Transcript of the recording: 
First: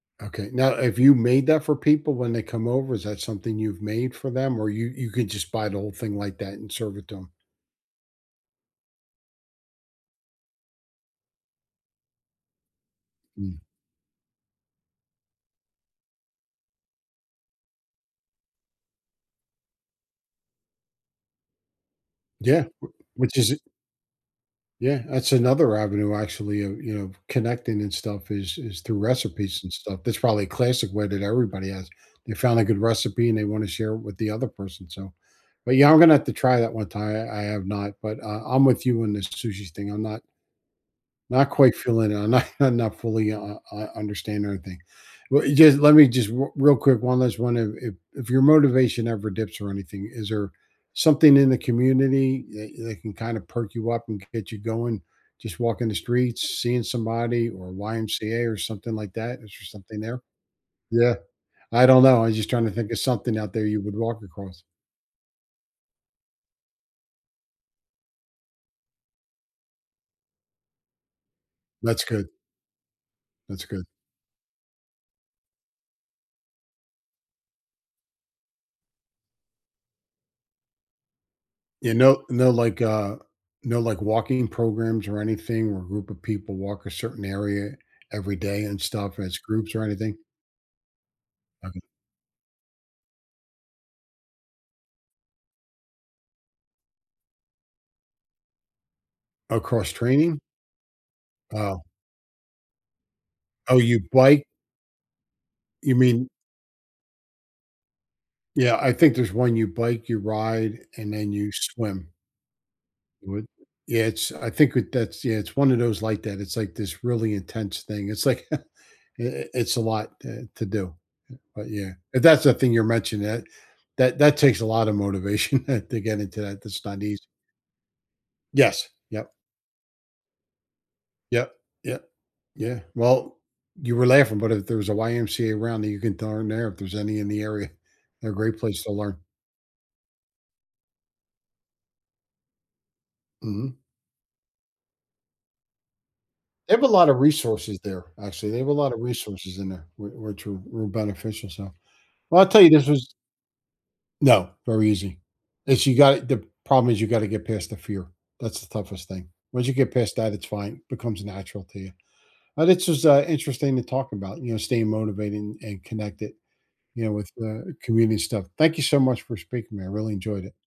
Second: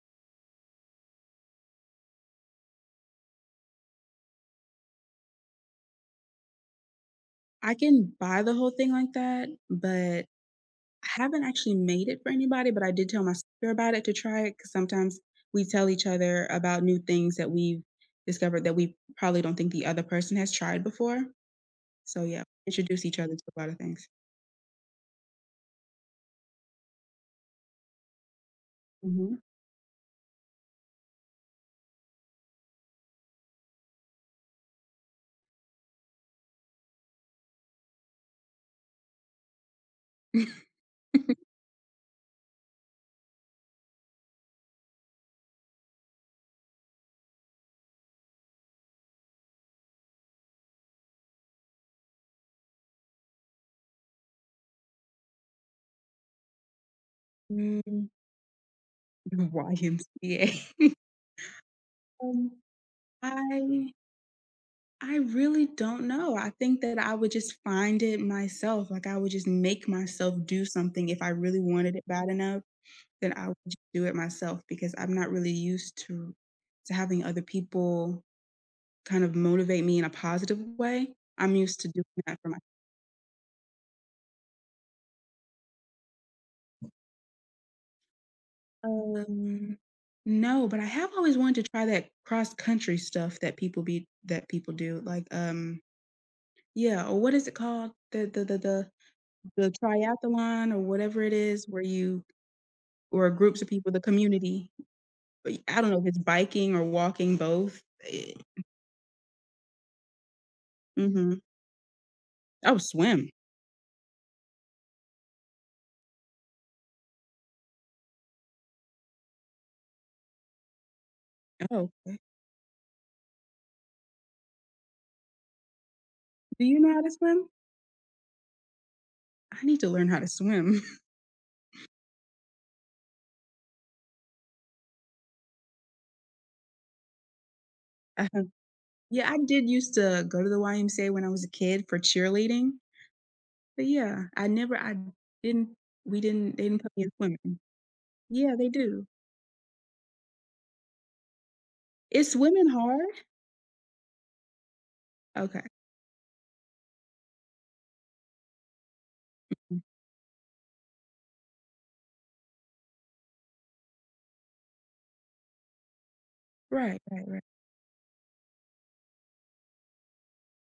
Okay, now have you made that for people when they come over? Is that something you've made for them? Or you you could just buy the whole thing like that and serve it to 'em? I can buy the whole thing like that, but I haven't actually made it for anybody, but I did tell my Mm. sister about it to try it 'cause sometimes we tell each other about new things that we've discovered that we probably don't think the other person has tried before. So, yeah, Yeah. W introduce each other which to is a it lotta things. Yeah, that's another avenue actually of, you know, connecting and stuff is is through Mhm. recipes and stuff, that's probably classic way that everybody has, they found a good recipe and they wanna share it with the other person, so But, yeah, I'm gonna have to try that one time, I I have not, but, uh, I'm with you in this sushi thing, I'm not not quite feeling it, I'm not I'm not fully u u u understand everything. Well, e just let me just r real quick, one last one if if if your motivation ever dips or anything, is there something in the community that that can kinda perk you up and g get you going? Just walking the streets, seeing somebody, or Mm. YMCA, or something like that, is there something there? YMCA. Yeah. I don't know, I was just Um, trying to think of something out there you I would walk across. I really don't know. I think that I would just find it myself, like, I would just make myself do something if I really wanted it That's good. bad enough, then I would That's j good. do it myself because I'm not really used to to having other people kind of motivate me in a positive way. I'm used to You doing know that for no, my like, uh, no, like, walking programs or anything where a group of people walk a certain area every day and stuff as groups Um, or anything? no, but I have always wanted to Okay. try that cross country stuff that people be that people do, like, um Yeah, or, what is it called? The the the the Oh, the cross-training? triathlon or whatever it is where Oh. you where groups of Oh, people you the bi community, I I don't You know if it's mean biking or walking, both, it Yeah, I think there's one you bike, you ride and, then Mhm. you swim. Oh, swim. You would? Yeah, it's I think with that's Yeah, it's one of those like that, it's, like, this really intense thing, it's like i i it's a lot, eh, to do, but, Oh. yeah. Mm. If that's a thing you're mentioning, that that that takes a lotta motivation to get into that, Do you that's know how not to easy. swim? Yes. Yep. I need to learn how to swim. Yep. Yeah. Yeah, well, you were laughing, but if there's a YMCA around that you can throw in there, if there's any in the area, they're a Uh-huh. great place to learn. Yeah, I did used to go to the YMCA when I was a kid for cheerleading. Mhm. But, yeah, I never I didn't we didn't they They didn't have a put me in lotta swimming. resources there, actually, Yeah, they have they a lotta do. resources in there, where where true real beneficial stuff. Is Well, I tell swimming you this hard? was No, very easy, Okay. this you got the problem is you gotta get past the fear; that's the toughest thing. Once you Mm-mm. get past that, it's fine, becomes natural to you. Uh, this was, uh, interesting to talk about, you know, staying motivated and and connected, Right. you know, Right, with right. the community stuff. Thank you so much for speaking to me, I really enjoyed it.